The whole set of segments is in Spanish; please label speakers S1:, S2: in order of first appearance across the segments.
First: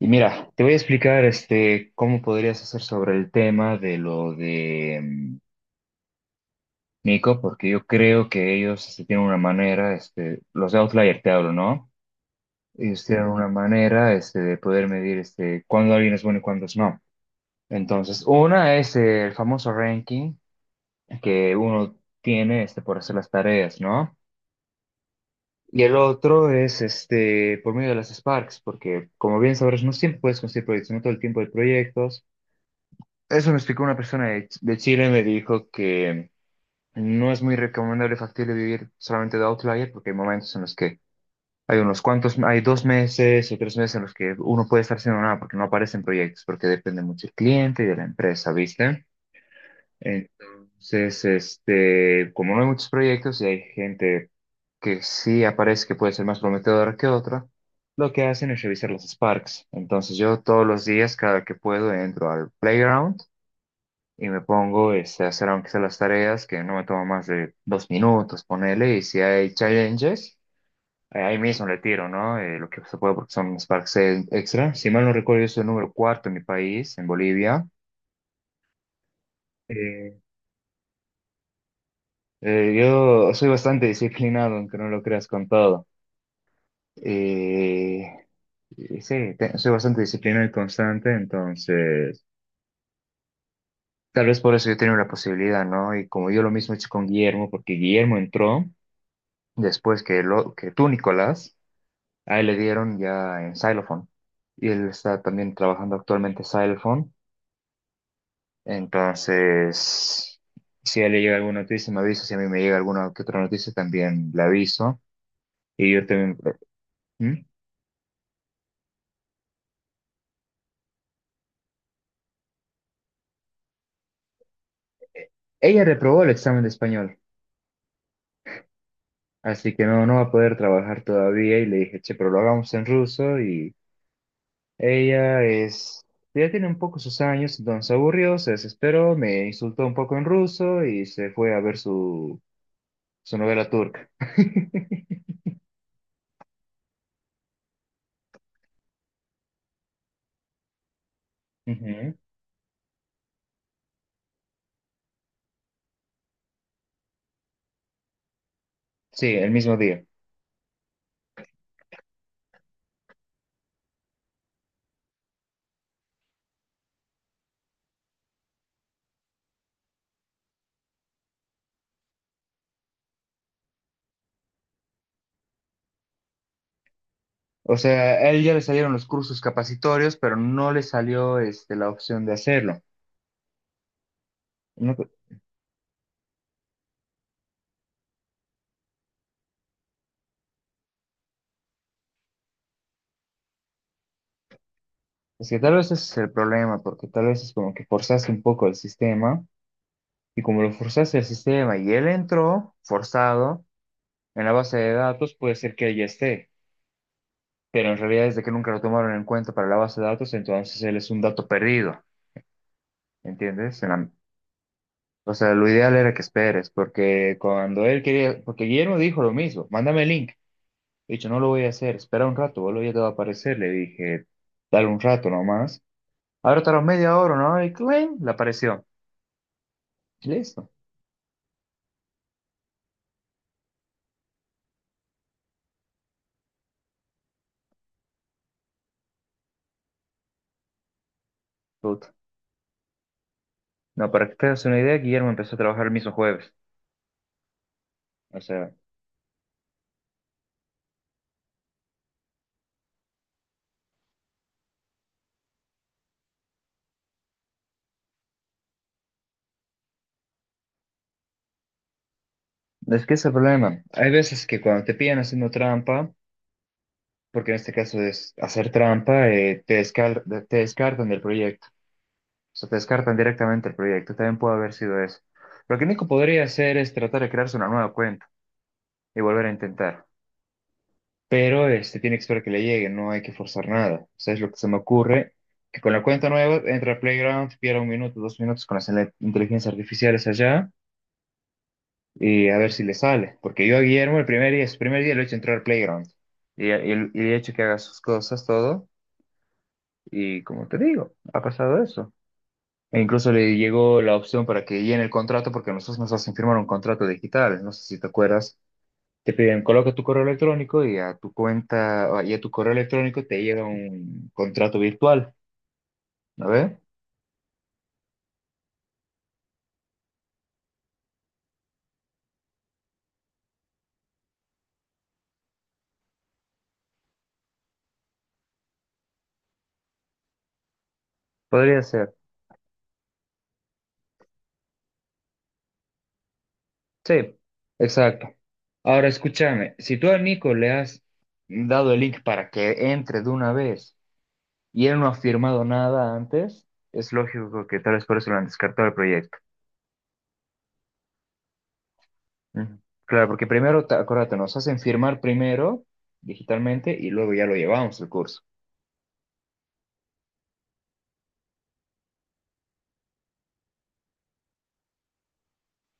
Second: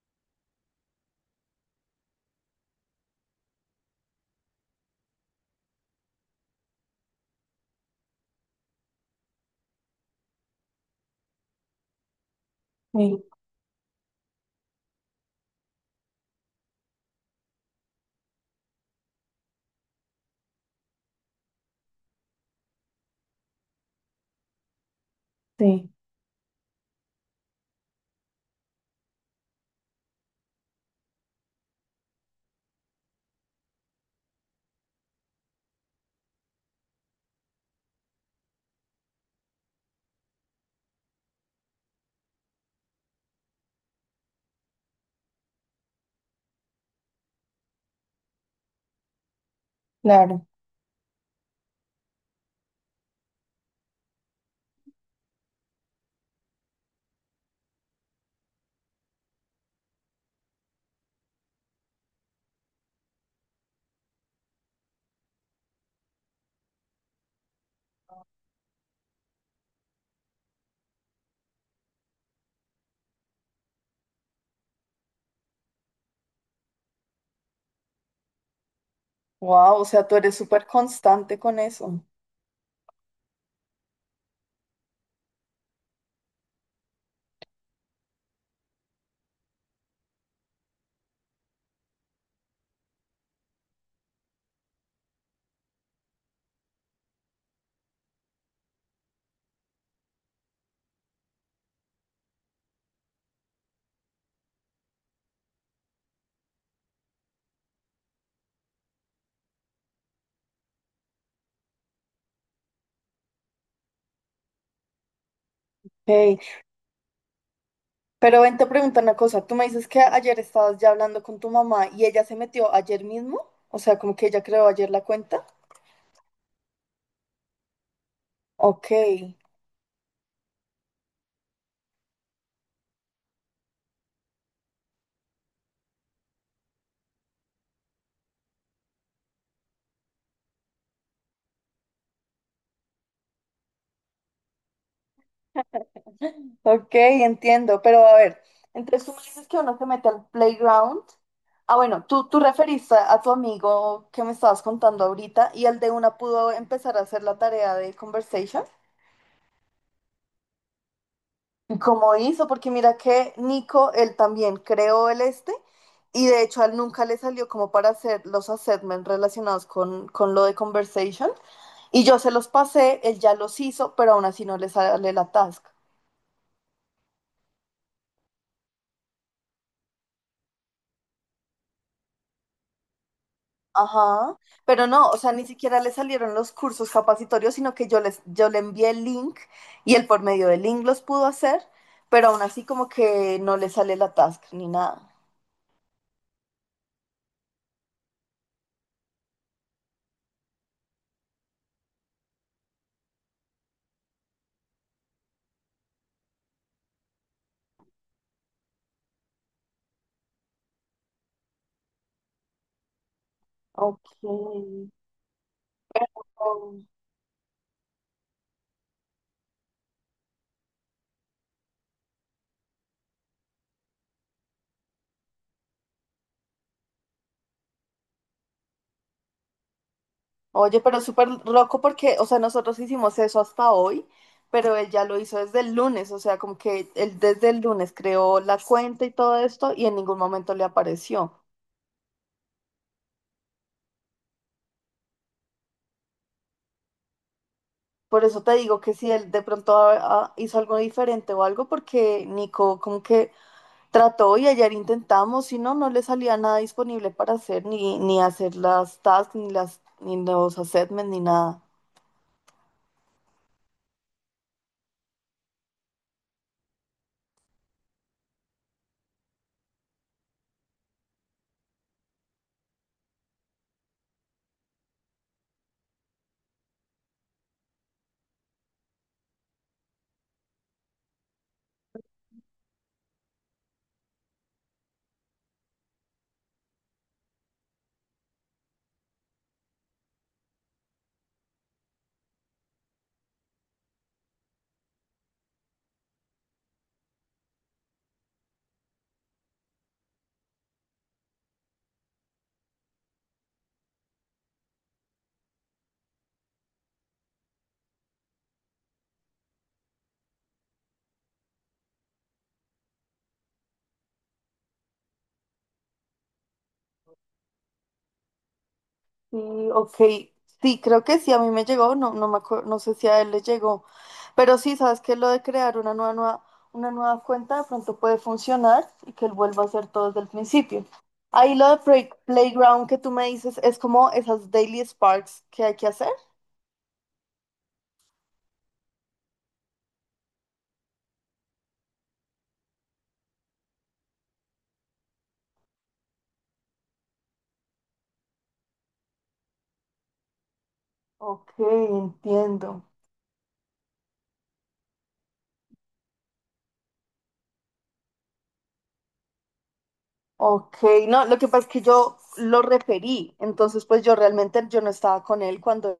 S1: Y mira, te voy a explicar cómo podrías hacer sobre el tema de lo de Nico, porque yo creo que ellos tienen una manera, los de Outlier te hablo, ¿no? Ellos
S2: Sí,
S1: tienen una manera de poder medir cuándo alguien es bueno y cuándo es no. Entonces, una es el famoso ranking que uno tiene por hacer las tareas, ¿no? Y
S2: sí,
S1: el otro es por medio de las Sparks, porque como bien sabrás, no siempre puedes conseguir proyectos, no todo el tiempo hay proyectos. Eso me explicó una persona de, de Chile, me dijo que no es muy recomendable y factible vivir solamente de Outlier porque hay momentos en los que hay unos cuantos, hay 2 meses o 3 meses en los que uno puede estar haciendo nada porque no aparecen proyectos, porque depende mucho del cliente y de la empresa, ¿viste?
S2: claro.
S1: Entonces, como no hay muchos proyectos y hay gente que sí aparece que puede ser más prometedora que otra, lo que hacen es revisar los Sparks. Entonces yo todos los días, cada que puedo, entro al playground y me pongo a hacer aunque sea las tareas, que no me toma más de 2 minutos, ponele, y si hay challenges, ahí mismo le tiro, ¿no? Lo que se puede porque son sparks extra. Si mal no recuerdo, yo soy el número cuarto en mi país, en Bolivia.
S2: Wow, o sea, tú
S1: Eh,
S2: eres súper constante con eso.
S1: yo soy bastante disciplinado, aunque no lo creas con todo. Eh, y sí, soy bastante disciplinado y constante, entonces... Tal vez por eso yo tenía la posibilidad, ¿no? Y como yo lo mismo he hecho con Guillermo, porque Guillermo entró después que, lo, que tú, Nicolás. Ahí le dieron ya en Xylophone. Y él está también trabajando actualmente Xylophone. Entonces, si a él le llega alguna noticia, me avisa. Si a mí me llega alguna que otra noticia, también le aviso. Y yo también...
S2: Hey,
S1: ¿Mm?
S2: pero ven, te pregunto una cosa. Tú me dices que ayer estabas ya hablando con tu mamá y ella se metió ayer mismo. O sea, como que ella creó ayer la cuenta.
S1: Ella reprobó el examen de español,
S2: Ok,
S1: así que no, no va a poder trabajar todavía. Y le dije, che, pero lo hagamos en ruso. Y ella es... Ya tiene un poco sus años, entonces se aburrió, se desesperó, me insultó un poco en ruso y se fue a ver su, su novela turca.
S2: ok, entiendo. Pero a ver, entonces tú me dices que uno se mete al playground. Ah, bueno,
S1: Ujú.
S2: tú referiste a tu amigo que me estabas contando ahorita y el de una pudo empezar a hacer la tarea de conversation.
S1: Sí, el mismo día.
S2: ¿Cómo hizo? Porque mira que Nico, él también creó el este y de hecho a él nunca le salió como para hacer los assessments relacionados con lo de conversation y yo se los pasé, él ya los hizo, pero aún así no le sale la task.
S1: O sea, a él ya le salieron los cursos capacitorios, pero no le salió la opción de hacerlo.
S2: Ajá, pero
S1: No te-
S2: no, o sea, ni siquiera le salieron los cursos capacitorios, sino que yo le envié el link y él por medio del link los pudo hacer, pero aún así como que no le sale la task ni nada.
S1: es que tal vez ese es el problema, porque tal vez es como que forzaste un poco el sistema, y como lo forzaste el sistema y él entró forzado en la base de datos, puede ser que él ya esté, pero en realidad desde que nunca lo tomaron en cuenta para la base de datos, entonces él es un dato perdido, ¿entiendes? O sea, lo ideal era que esperes,
S2: Ok.
S1: porque cuando él quería, porque Guillermo dijo lo mismo, mándame el link. He dicho, no lo voy a hacer, espera un rato, boludo, ya te va a aparecer. Le dije, dale un rato nomás. Ahora tardó media hora, ¿no? Y claim, le apareció. Y listo,
S2: Oye, pero súper loco porque, o sea, nosotros hicimos eso hasta hoy, pero él ya lo hizo desde el lunes, o sea, como que él desde el lunes creó la cuenta y todo esto y en ningún momento le apareció.
S1: puta. No, para que te hagas una idea, Guillermo empezó a trabajar el mismo jueves.
S2: Por
S1: O
S2: eso te
S1: sea,
S2: digo que si él de pronto hizo algo diferente o algo, porque Nico como que trató y ayer intentamos y no, no le salía nada disponible para hacer, ni hacer las tasks, ni los assessments, ni nada.
S1: es que ese es el problema. Hay veces que cuando te pillan haciendo trampa, porque en este caso es hacer trampa, te descartan del proyecto. O sea, te descartan directamente del proyecto. También puede haber sido eso. Lo que Nico podría hacer es tratar de crearse una nueva cuenta y volver a intentar. Pero tiene que esperar que le llegue, no hay que forzar nada. O sea, es lo que se me ocurre, que con la cuenta nueva entra a Playground, pierda un minuto, 2 minutos con las inteligencias artificiales allá y a ver si le sale. Porque yo a Guillermo el primer día, su primer día lo he hecho entrar a Playground y y- he hecho que haga sus cosas, todo. Y como te digo, ha pasado eso. E incluso le llegó la opción para que llene el contrato porque nosotros nos hacen firmar un contrato digital. No sé si te acuerdas. Te piden, coloca tu correo electrónico y a tu cuenta, y a tu correo electrónico te llega un contrato virtual, ¿no ves?
S2: Sí, ok. Sí, creo que sí, a mí me llegó, no, no me acuerdo, no sé si a él le llegó, pero sí, sabes que lo de crear una nueva, una nueva cuenta de pronto puede funcionar y que él vuelva a hacer todo desde el principio. Ahí lo de
S1: Podría ser.
S2: Playground que tú me dices es como esas daily sparks que hay que hacer.
S1: Sí, exacto. Ahora escúchame, si tú a Nico le has dado el link para que entre de una vez y él no ha firmado nada antes, es lógico que tal vez por eso lo han descartado el proyecto.
S2: Ok,
S1: Ujú.
S2: entiendo.
S1: Claro, porque primero, acuérdate, nos hacen firmar primero digitalmente y luego ya lo llevamos el curso.
S2: Ok, no, lo que pasa es que yo lo referí, entonces pues yo realmente yo no estaba con él cuando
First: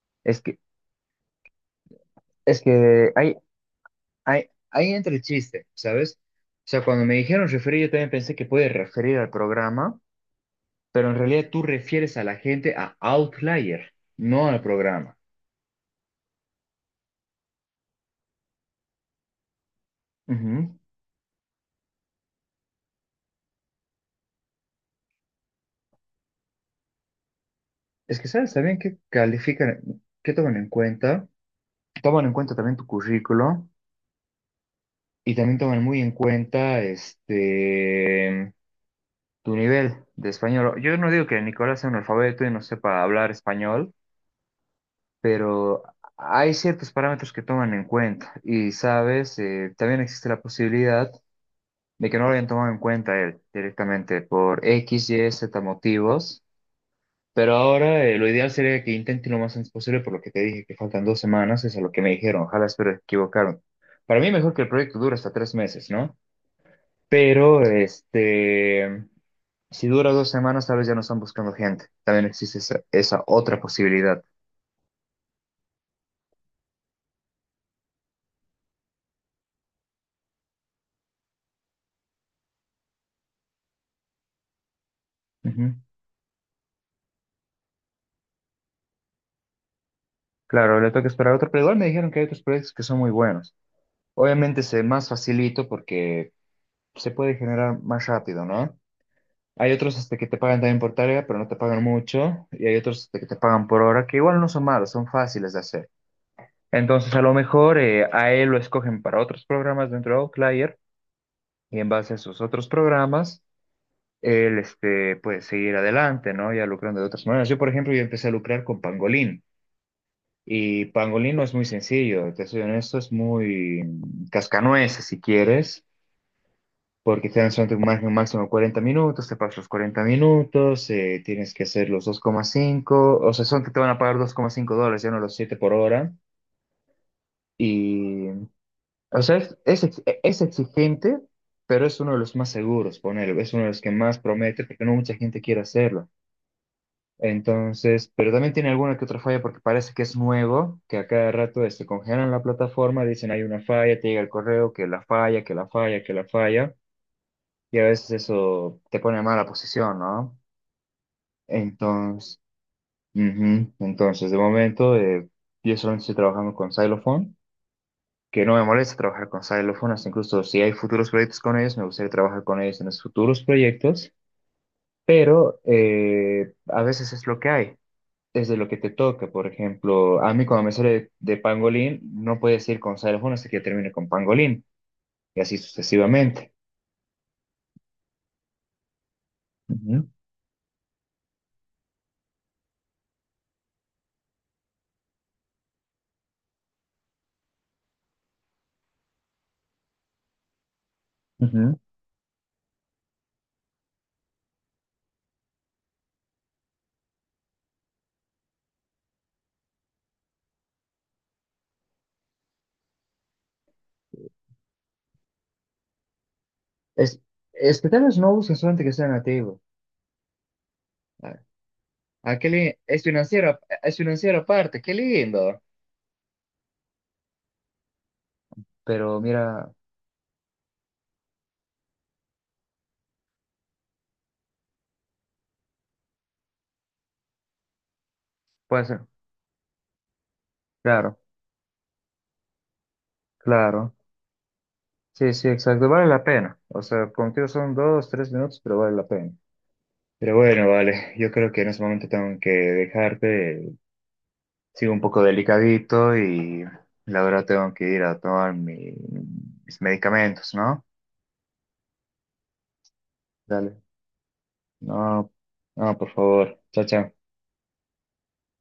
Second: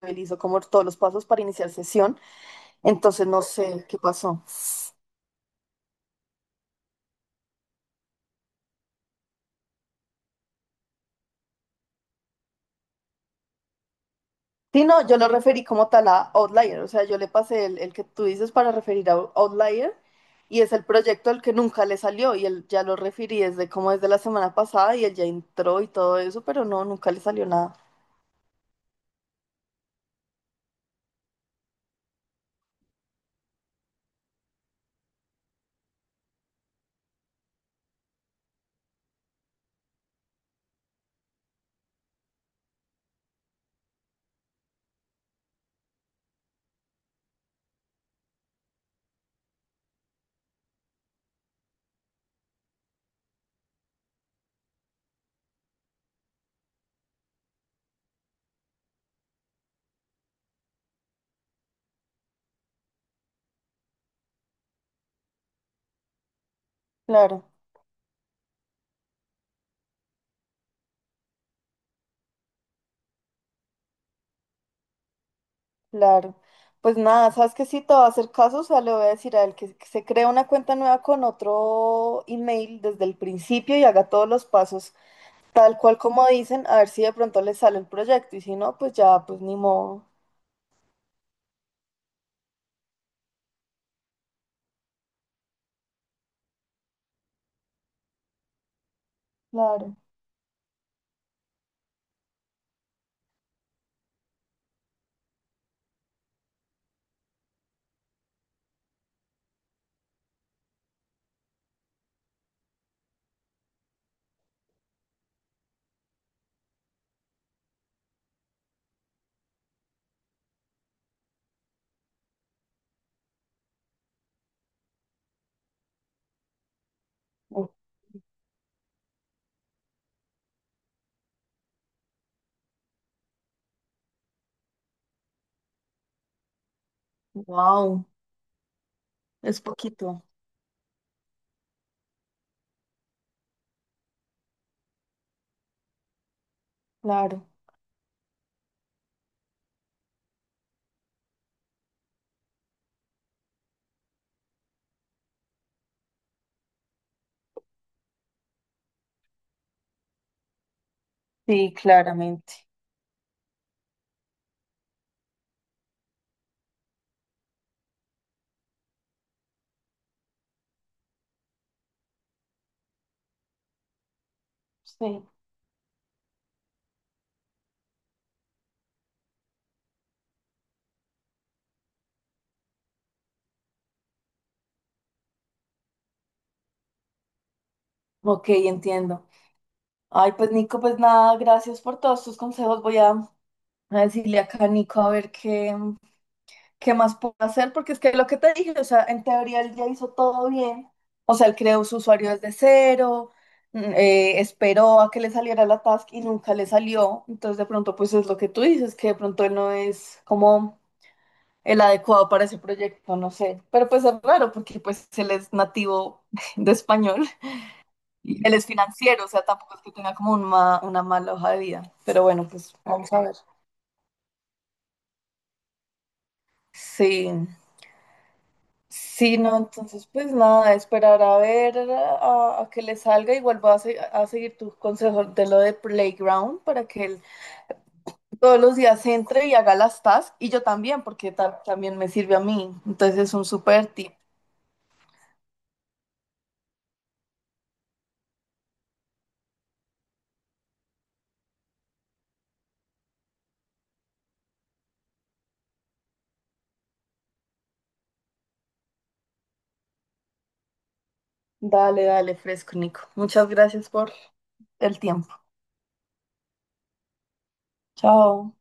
S2: él hizo
S1: Es que,
S2: como todos los pasos para iniciar sesión,
S1: es que
S2: entonces
S1: hay,
S2: no sé qué pasó.
S1: ahí, ahí entra el chiste, ¿sabes? O sea, cuando me dijeron referir, yo también pensé que puede referir al programa, pero en realidad tú refieres a la gente a Outlier, no al
S2: Sí, no,
S1: programa.
S2: yo lo referí como tal a Outlier, o sea, yo le pasé el que tú dices para referir a Outlier y es
S1: Ujú.
S2: el proyecto al que nunca le salió y él ya lo referí desde como desde la semana pasada y él ya entró y todo eso, pero no, nunca le salió nada.
S1: Es que, ¿sabes? También que califican, que toman en cuenta también tu currículo y también toman muy en cuenta tu nivel de español. Yo no digo que Nicolás sea un alfabeto y no sepa hablar español, pero hay ciertos parámetros que toman en cuenta y, sabes, también existe la posibilidad de que no lo hayan tomado en cuenta él directamente por X, Y, Z motivos, pero ahora lo ideal sería que intenten lo más antes posible por lo que te dije, que faltan 2 semanas, es a lo que me dijeron, ojalá espero que equivocaron. Para mí mejor que el proyecto dure hasta 3 meses, ¿no?
S2: Claro,
S1: Pero, si dura 2 semanas, tal vez ya no están buscando gente. También existe esa, esa otra posibilidad.
S2: claro. Pues nada, sabes que sí te va a hacer caso, o sea, le voy a decir a él que se cree una cuenta nueva con otro email desde el principio y haga todos los pasos tal cual como dicen, a ver si de pronto le sale el proyecto y si no, pues ya, pues ni modo.
S1: Claro, le toca esperar otro, pero igual me dijeron que hay otros proyectos que son muy buenos. Obviamente se más facilito porque se puede generar más rápido, ¿no? Hay otros
S2: Claro.
S1: que te pagan también por tarea, pero no te pagan mucho, y hay otros que te pagan por hora, que igual no son malos, son fáciles de hacer. Entonces, a lo mejor a él lo escogen para otros programas dentro de Outlier, y en base a esos otros programas, él puede seguir adelante, ¿no? Ya lucrando de otras maneras. Yo, por ejemplo, yo empecé a lucrar con Pangolin. Y pangolino es muy sencillo, te soy honesto, es muy cascanueces si quieres, porque te dan solamente un máximo, máximo 40 minutos, te pagas los 40 minutos, tienes que hacer los dos coma cinco, o sea, son que te van a pagar $2,5, ya no los 7 por hora.
S2: Wow,
S1: Y, o sea, es,
S2: es
S1: es ex-
S2: poquito,
S1: es exigente, pero es uno de los más seguros, poner es uno de los que más promete, porque no mucha gente quiere hacerlo.
S2: claro.
S1: Entonces, pero también tiene alguna que otra falla porque parece que es nuevo, que a cada rato congelan la plataforma, dicen hay una falla, te llega el correo, que la falla, que la falla, que la falla, y a veces eso te pone en mala posición, ¿no?
S2: Sí,
S1: Entonces,
S2: claramente.
S1: ujú. Entonces, de momento, yo solamente estoy trabajando con Xylophone, que no me molesta trabajar con Xylophone, hasta incluso si hay futuros proyectos con ellos, me gustaría trabajar con ellos en los futuros proyectos,
S2: Sí.
S1: pero a veces es lo que hay. Desde lo que te toca. Por ejemplo, a mí cuando me sale de pangolín, no puedes ir con xilófono hasta que yo termine con pangolín, y así sucesivamente.
S2: Ok, entiendo.
S1: Ujú,
S2: Ay, pues Nico, pues nada, gracias por todos tus consejos. A decirle acá a Nico a ver qué más puedo hacer, porque es que lo que te dije, o sea, en teoría él ya hizo todo bien. O sea, él
S1: ujú.
S2: creó su usuario desde cero, esperó a que le saliera la task y nunca le salió. Entonces, de pronto, pues es lo que tú dices, que de pronto él no es como el adecuado para ese proyecto, no sé. Pero pues es raro porque pues él es nativo de
S1: Es,
S2: español
S1: es que tal vez no
S2: y él
S1: busquen
S2: es
S1: solamente que sea
S2: financiero, o sea,
S1: nativo.
S2: tampoco es que tenga como un una
S1: Ah,
S2: mala hoja de vida. Pero
S1: ah,
S2: bueno,
S1: qué
S2: pues
S1: li- es
S2: vamos a ver.
S1: financiero, es financiero aparte, qué lindo.
S2: Sí,
S1: Pero
S2: sí, no,
S1: mira,
S2: entonces pues nada, esperar a ver a que le salga. Igual voy a seguir tu consejo de lo de Playground para que él todos los
S1: puede ser.
S2: días entre y haga las tasks y yo también,
S1: Claro,
S2: porque también me sirve a mí. Entonces es un súper
S1: claro.
S2: tip.
S1: Sí, sí, exacto. Vale la pena. O sea, contigo son dos, tres minutos, pero vale la pena. Pero bueno, vale. Yo creo que en ese momento tengo que dejarte. Sigo un poco delicadito y la verdad tengo que ir a tomar mis medicamentos, ¿no?
S2: Dale, dale, fresco, Nico. Muchas
S1: Dale.
S2: gracias por el
S1: No,
S2: tiempo.
S1: no, por favor. Chao, chao.
S2: Chao.